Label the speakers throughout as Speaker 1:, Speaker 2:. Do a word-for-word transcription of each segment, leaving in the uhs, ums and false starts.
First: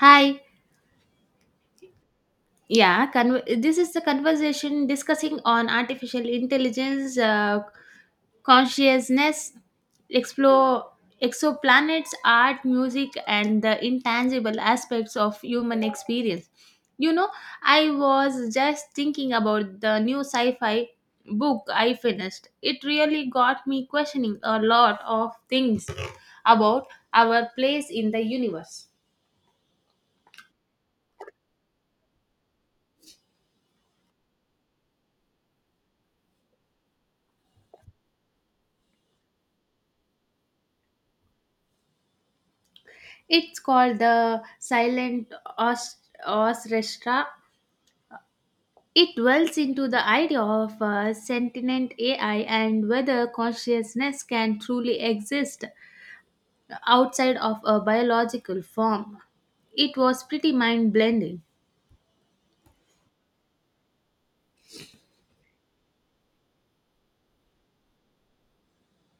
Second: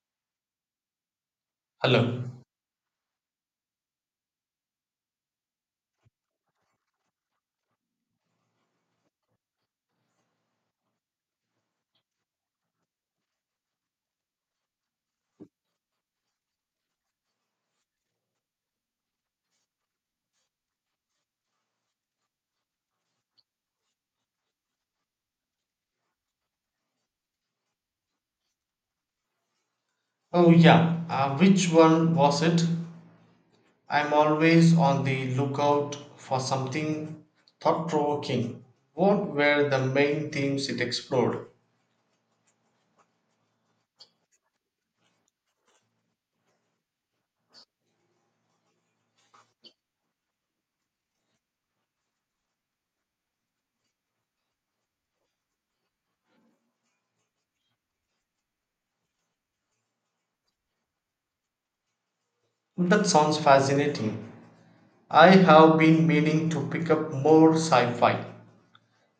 Speaker 1: Hi.
Speaker 2: Hello.
Speaker 1: Yeah, con- this is the conversation discussing on artificial intelligence, uh, consciousness, explore exoplanets, art, music, and the intangible aspects of human experience. You know, I was just thinking about the new sci-fi book I finished. It really got me questioning a lot of things about our place in the universe.
Speaker 2: Oh, yeah. Uh, which one was it? I'm always on the lookout for something thought provoking. What were the main themes it explored?
Speaker 1: It's called the silent os- orchestra. It dwells into the idea of uh, sentient A I and whether consciousness can truly exist outside of a biological form. It was pretty mind blending.
Speaker 2: That sounds fascinating. I have been meaning to pick up more sci fi.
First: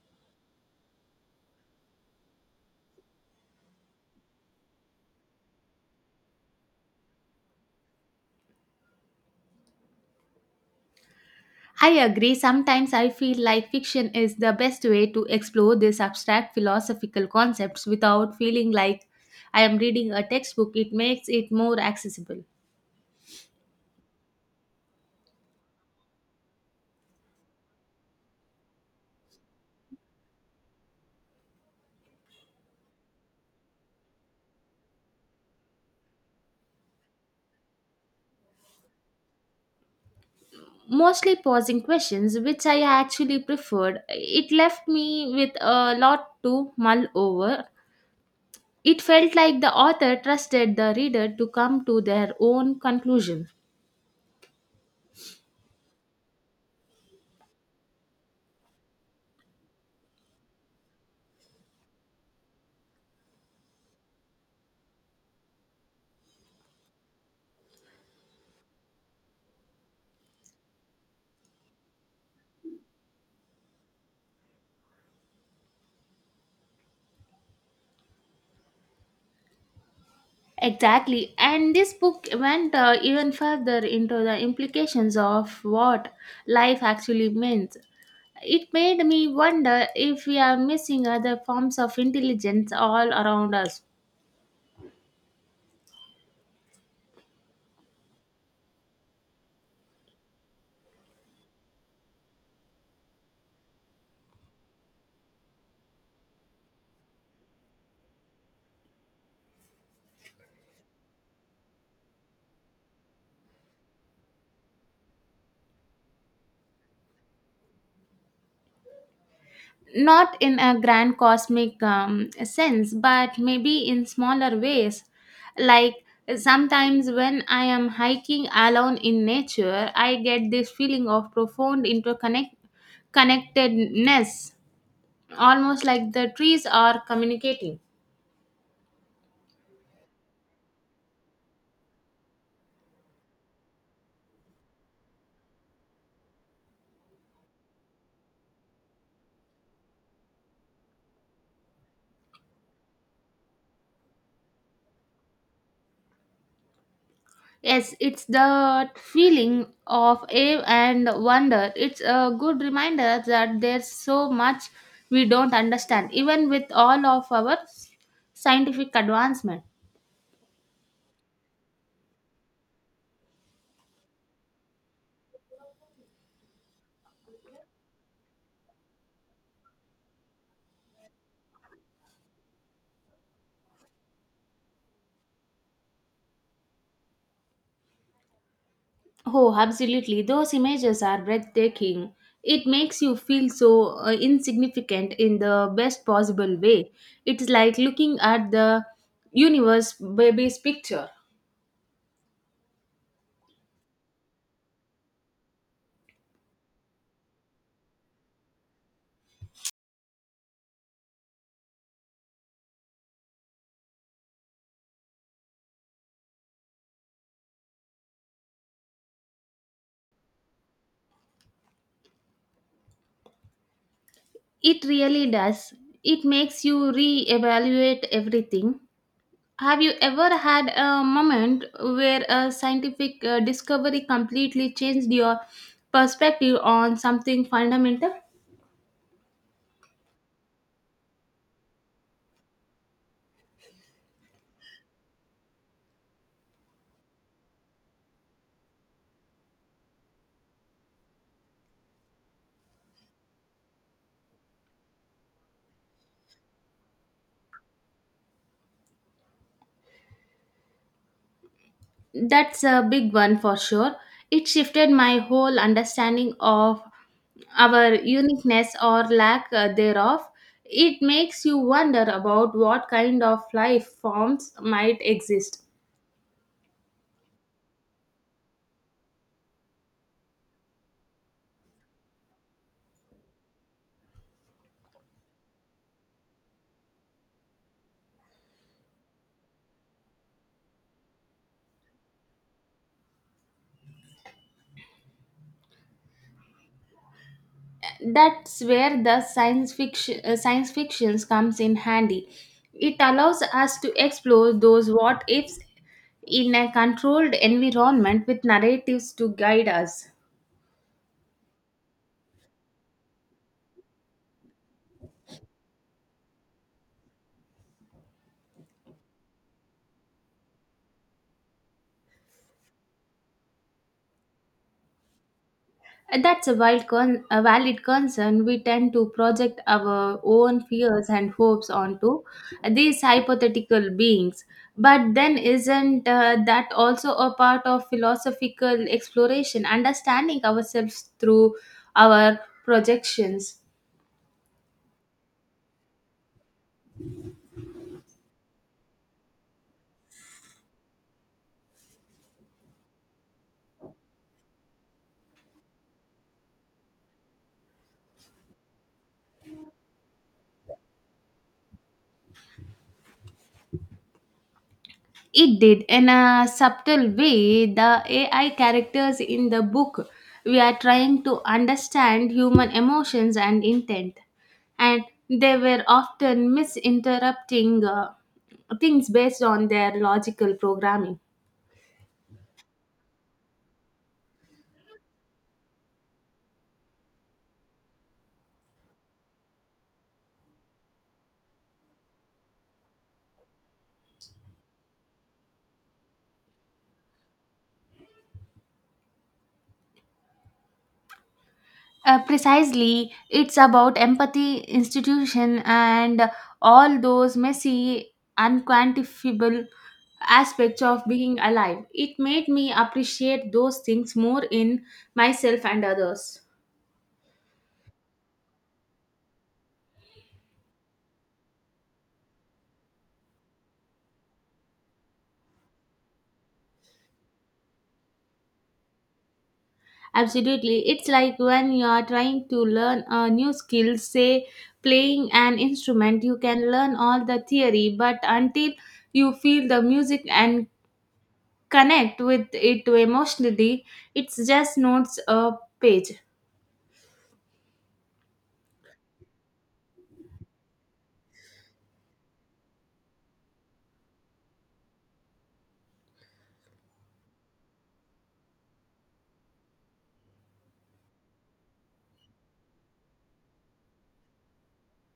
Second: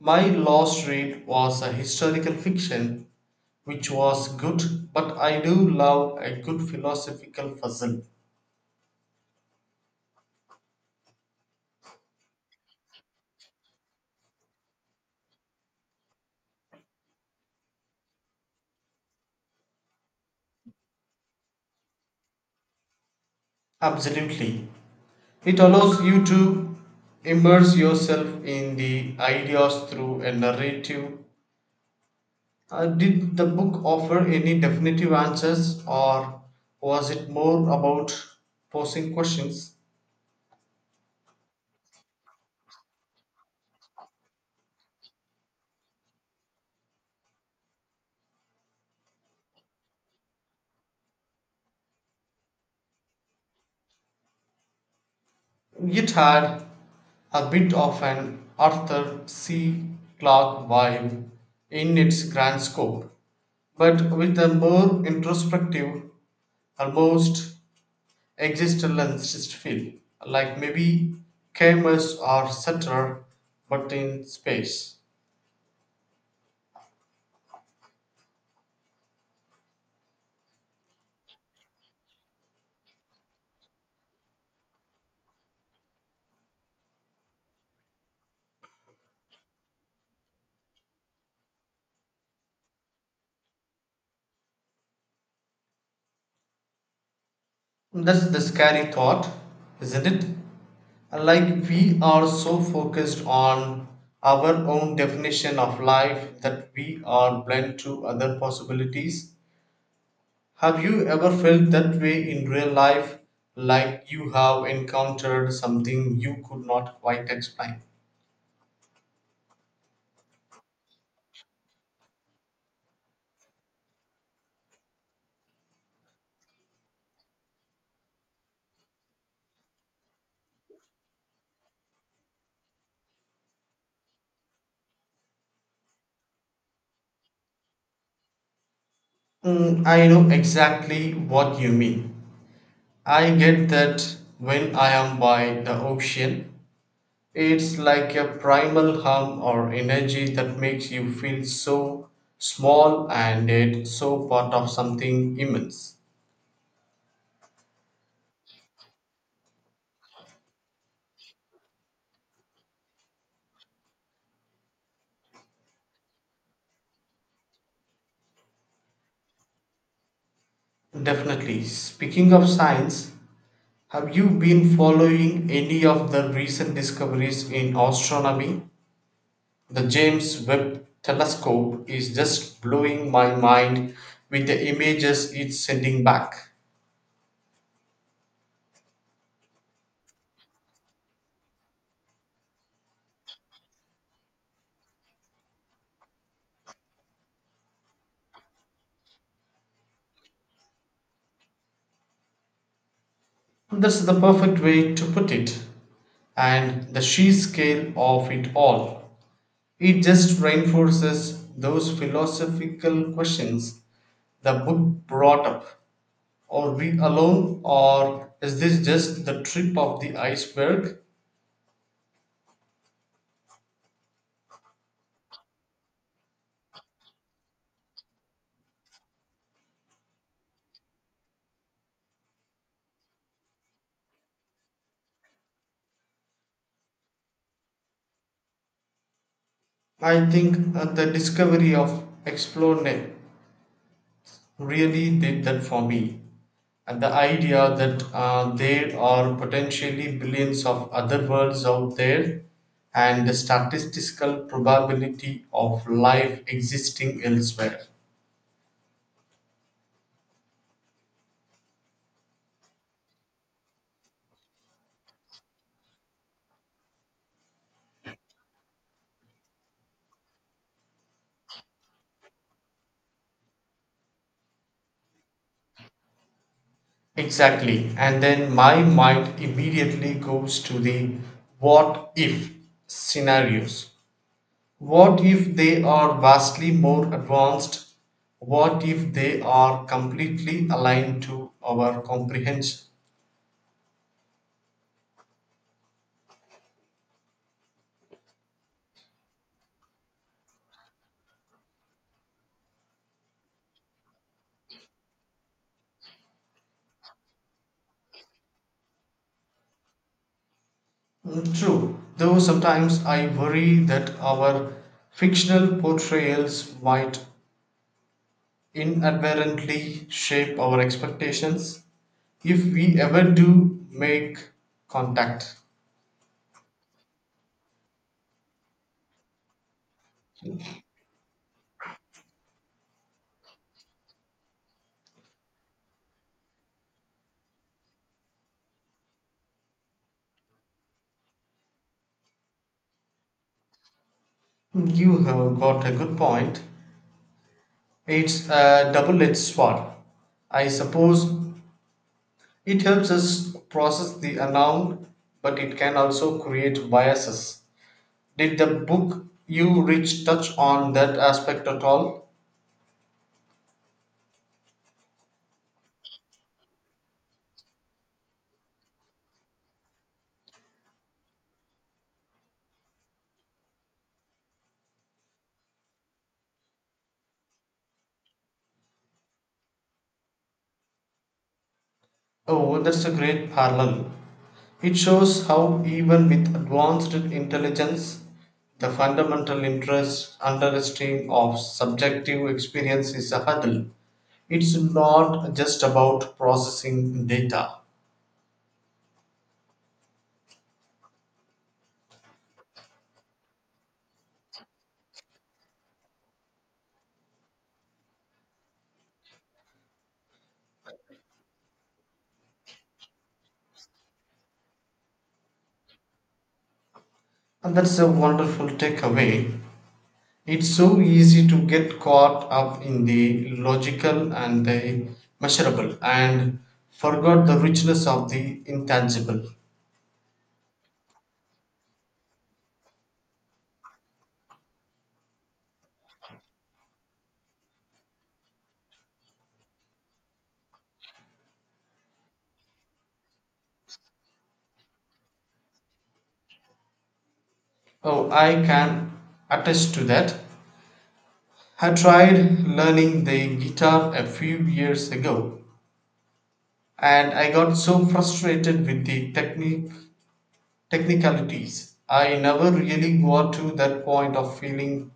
Speaker 2: My last read was a historical fiction, which was good, but I do love a good philosophical puzzle.
Speaker 1: I agree, sometimes I feel like fiction is the best way to explore these abstract philosophical concepts without feeling like I am reading a textbook. It makes it more accessible.
Speaker 2: Absolutely. It allows you to immerse yourself in the ideas through a narrative. Uh, did the book offer any definitive answers or was it more about posing questions?
Speaker 1: Mostly posing questions, which I actually preferred. It left me with a lot to mull over. It felt like the author trusted the reader to come to their own conclusion.
Speaker 2: It had a bit of an Arthur C. Clarke vibe in its grand scope, but with a more introspective, almost existentialist feel, like maybe Camus or Sutter, but in space.
Speaker 1: Exactly, and this book went uh, even further into the implications of what life actually means. It made me wonder if we are missing other forms of intelligence all around us.
Speaker 2: That's the scary thought, isn't it? Like we are so focused on our own definition of life that we are blind to other possibilities. Have you ever felt that way in real life, like you have encountered something you could not quite explain?
Speaker 1: Not in a grand cosmic um, sense, but maybe in smaller ways. Like sometimes when I am hiking alone in nature, I get this feeling of profound interconnect connectedness, almost like the trees are communicating.
Speaker 2: Mm, I know exactly what you mean. I get that when I am by the ocean. It's like a primal hum or energy that makes you feel so small and yet so part of something immense.
Speaker 1: Yes, it's the feeling of awe and wonder. It's a good reminder that there's so much we don't understand, even with all of our scientific advancement.
Speaker 2: Definitely. Speaking of science, have you been following any of the recent discoveries in astronomy? The James Webb Telescope is just blowing my mind with the images it's sending back.
Speaker 1: Oh, absolutely. Those images are breathtaking. It makes you feel so uh, insignificant in the best possible way. It's like looking at the universe baby's picture.
Speaker 2: That's the perfect way to put it. And the sheer scale of it all. It just reinforces those philosophical questions the book brought up. Are we alone, or is this just the tip of the iceberg?
Speaker 1: It really does. It makes you re-evaluate everything. Have you ever had a moment where a scientific uh, discovery completely changed your perspective on something fundamental?
Speaker 2: I think uh, the discovery of explore really did that for me. And the idea that uh, there are potentially billions of other worlds out there and the statistical probability of life existing elsewhere.
Speaker 1: That's a big one for sure. It shifted my whole understanding of our uniqueness or lack uh, thereof. It makes you wonder about what kind of life forms might exist.
Speaker 2: Exactly. And then my mind immediately goes to the what if scenarios. What if they are vastly more advanced? What if they are completely aligned to our comprehension?
Speaker 1: That's where the science fiction uh, science fictions comes in handy. It allows us to explore those what ifs in a controlled environment with narratives to guide us.
Speaker 2: Mm, true, though sometimes I worry that our fictional portrayals might inadvertently shape our expectations if we ever do make contact.
Speaker 1: Uh, That's a, wild con- a valid concern. We tend to project our own fears and hopes onto these hypothetical beings. But then, isn't uh, that also a part of philosophical exploration, understanding ourselves through our projections?
Speaker 2: You have got a good point. It's a double edged sword. I suppose it helps us process the unknown, but it can also create biases. Did the book you reach touch on that aspect at all?
Speaker 1: It did. In a subtle way, the A I characters in the book, we are trying to understand human emotions and intent. And they were often misinterpreting uh, things based on their logical programming.
Speaker 2: Oh, that's a great parallel. It shows how, even with advanced intelligence, the fundamental interest understanding of subjective experience is a hurdle. It's not just about processing data.
Speaker 1: Uh, precisely, it's about empathy, institution, and all those messy, unquantifiable aspects of being alive. It made me appreciate those things more in myself and others.
Speaker 2: And that's a wonderful takeaway. It's so easy to get caught up in the logical and the measurable and forgot the richness of the intangible.
Speaker 1: Absolutely, it's like when you are trying to learn a new skill, say playing an instrument, you can learn all the theory, but until you feel the music and connect with it emotionally, it's just notes a page.
Speaker 2: Oh, I can attest to that. I tried learning the guitar a few years ago and I got so frustrated with the technique technicalities. I never really got to that point of feeling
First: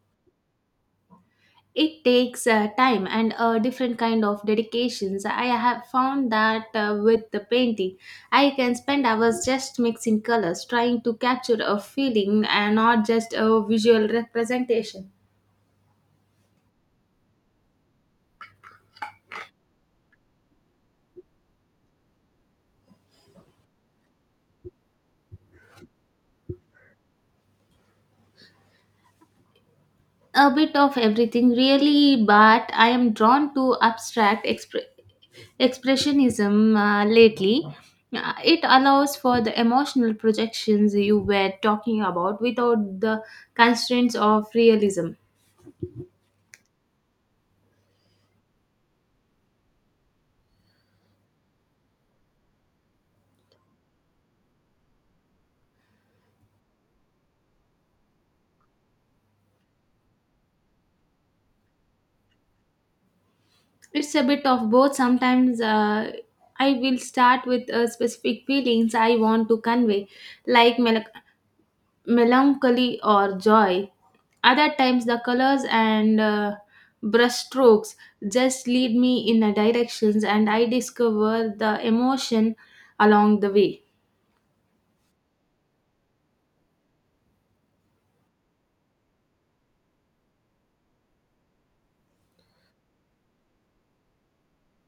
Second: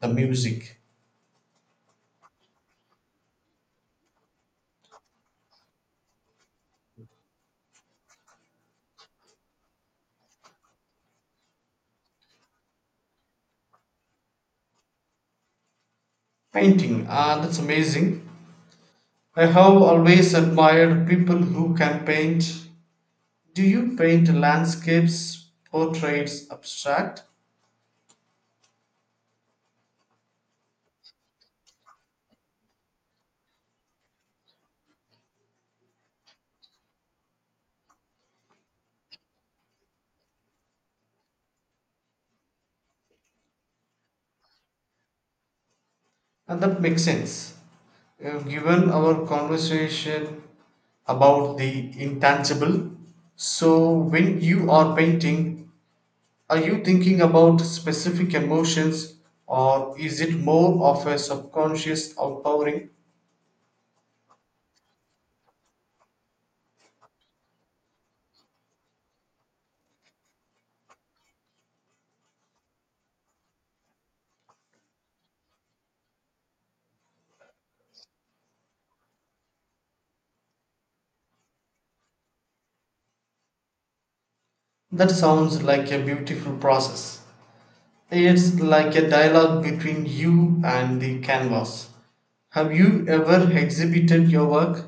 Speaker 2: the music.
Speaker 1: It takes uh, time and a different kind of dedications. I have found that uh, with the painting, I can spend hours just mixing colors, trying to capture a feeling and not just a visual representation.
Speaker 2: Painting, ah, that's amazing. I have always admired people who can paint. Do you paint landscapes, portraits, abstract?
Speaker 1: A bit of everything, really, but I am drawn to abstract expression. expressionism uh, lately. Uh, it allows for the emotional projections you were talking about without the constraints of realism.
Speaker 2: And that makes sense. Uh, Given our conversation about the intangible, so when you are painting, are you thinking about specific emotions or is it more of a subconscious outpouring?
Speaker 1: It's a bit of both. Sometimes uh, I will start with uh, specific feelings I want to convey, like mel- melancholy or joy. Other times, the colors and uh, brush strokes just lead me in a directions, and I discover the emotion along the way.
Speaker 2: That sounds like a beautiful process. It's like a dialogue between you and the canvas. Have you ever exhibited your work?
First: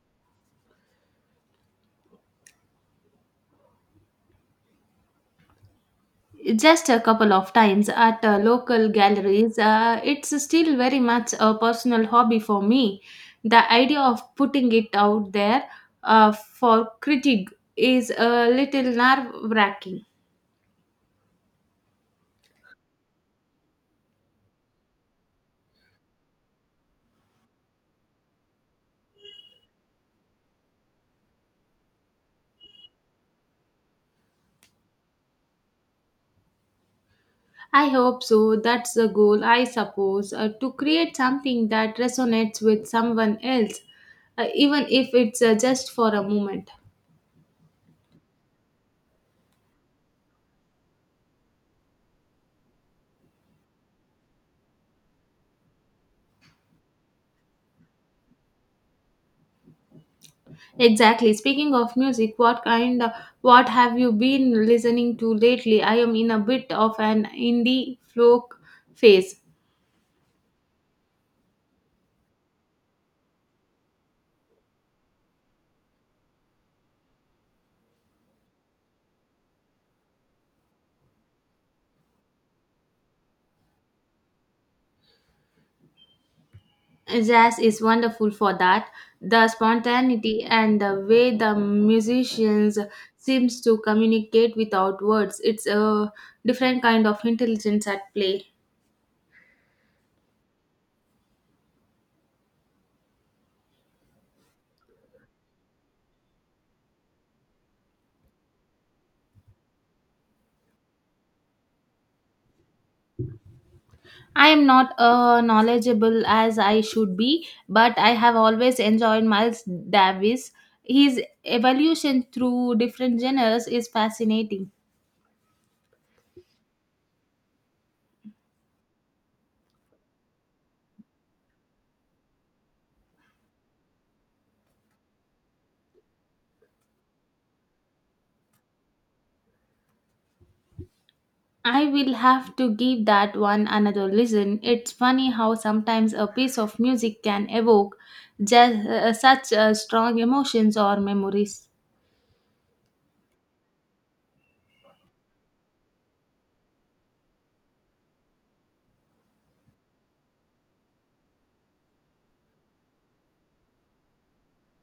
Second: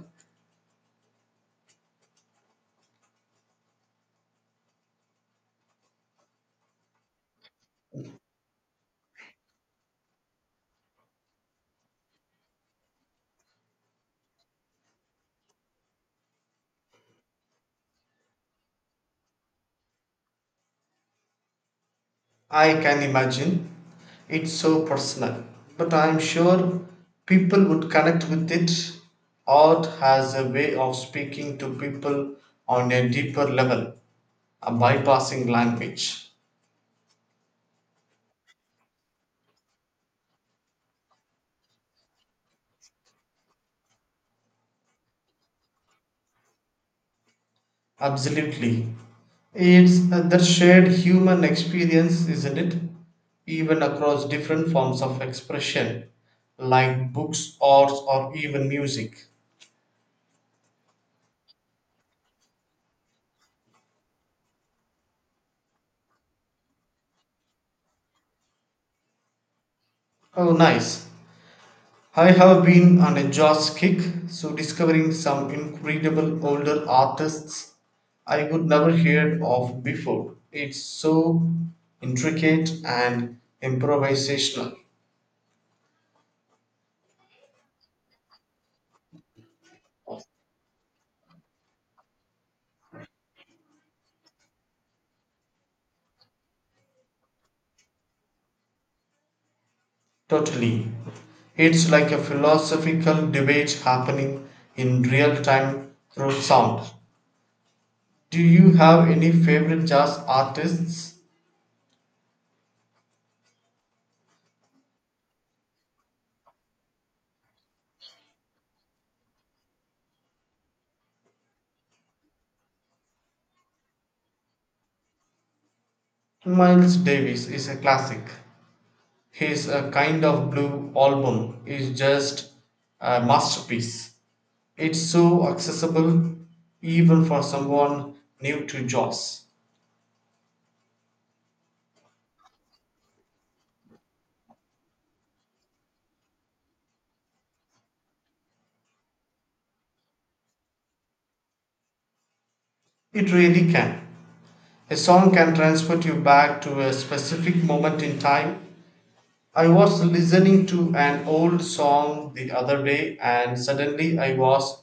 Speaker 1: Just a couple of times at uh, local galleries. Uh, it's still very much a personal hobby for me. The idea of putting it out there uh, for critique is a little nerve wracking.
Speaker 2: I can imagine. It's so personal. But I'm sure people would connect with it. Art has a way of speaking to people on a deeper level, a bypassing language.
Speaker 1: I hope so. That's the goal, I suppose, uh, to create something that resonates with someone else, uh, even if it's uh, just for a moment.
Speaker 2: Absolutely. It's the shared human experience, isn't it? Even across different forms of expression, like books, arts, or even music.
Speaker 1: Exactly. Speaking of music, what kind of, what have you been listening to lately? I am in a bit of an indie folk phase.
Speaker 2: Oh, nice. I have been on a Joss kick, so discovering some incredible older artists I would never heard of before. It's so intricate and improvisational.
Speaker 1: Jazz is wonderful for that. The spontaneity and the way the musicians seems to communicate without words. It's a different kind of intelligence at play.
Speaker 2: Totally. It's like a philosophical debate happening in real time through sound. Do you have any favorite jazz artists?
Speaker 1: I am not uh, knowledgeable as I should be, but I have always enjoyed Miles Davis. His evolution through different genres is fascinating.
Speaker 2: Miles Davis is a classic. His uh, kind of blue album is just a masterpiece. It's so accessible even for someone new to jazz.
Speaker 1: I will have to give that one another listen. It's funny how sometimes a piece of music can evoke just, uh, such uh, strong emotions or memories.
Speaker 2: It really can. A song can transport you back to a specific moment in time. I was listening to an old song the other day and suddenly I was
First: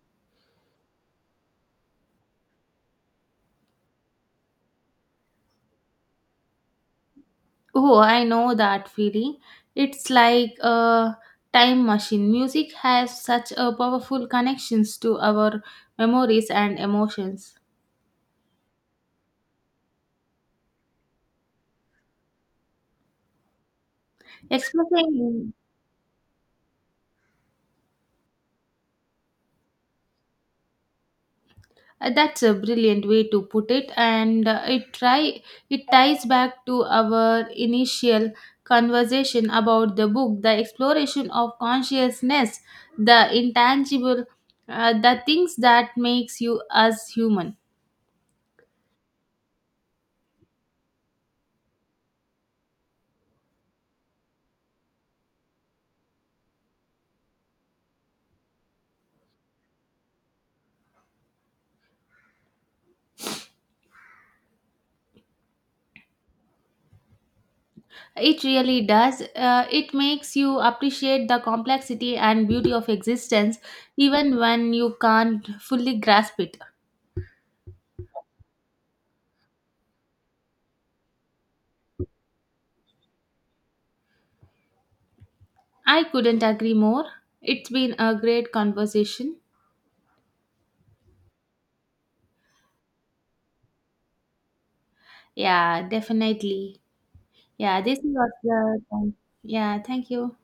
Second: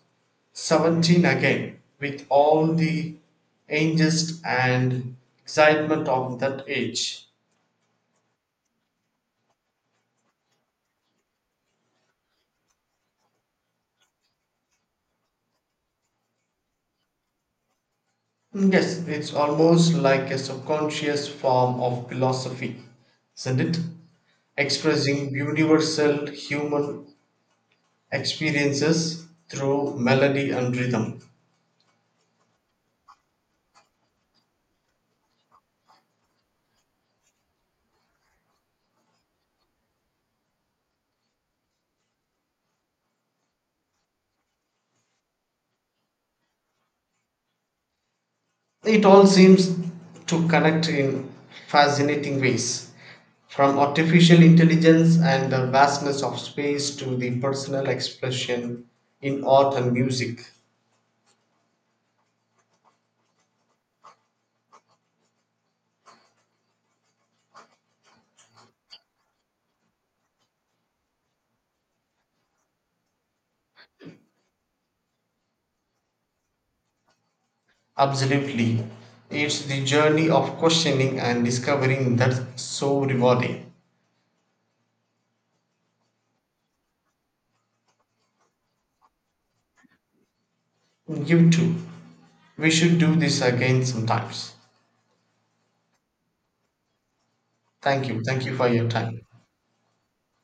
Speaker 2: seventeen again with all the angst and excitement of that age.
Speaker 1: Oh, I know that feeling. It's like a time machine. Music has such a powerful connections to our memories and emotions.
Speaker 2: Yes, it's almost like a subconscious form of philosophy, isn't it? Expressing
Speaker 1: Expressing
Speaker 2: universal human experiences through melody and rhythm.
Speaker 1: uh, that's a brilliant way to put it, and uh, it try it ties back to our initial conversation about the book, the exploration of consciousness, the intangible, uh, the things that makes you as human.
Speaker 2: It all seems to connect in fascinating ways, from artificial intelligence and the vastness of space to the personal expression in art and music.
Speaker 1: It really does. Uh, it makes you appreciate the complexity and beauty of existence even when you can't fully grasp it.
Speaker 2: Absolutely. It's the journey of questioning and discovering that's so rewarding.
Speaker 1: I couldn't agree more. It's been a great conversation.
Speaker 2: You too. We should do this again sometimes.
Speaker 1: Yeah, definitely. Yeah, this
Speaker 2: Thank you.
Speaker 1: was
Speaker 2: Thank you for your
Speaker 1: the
Speaker 2: time.
Speaker 1: Yeah, thank you.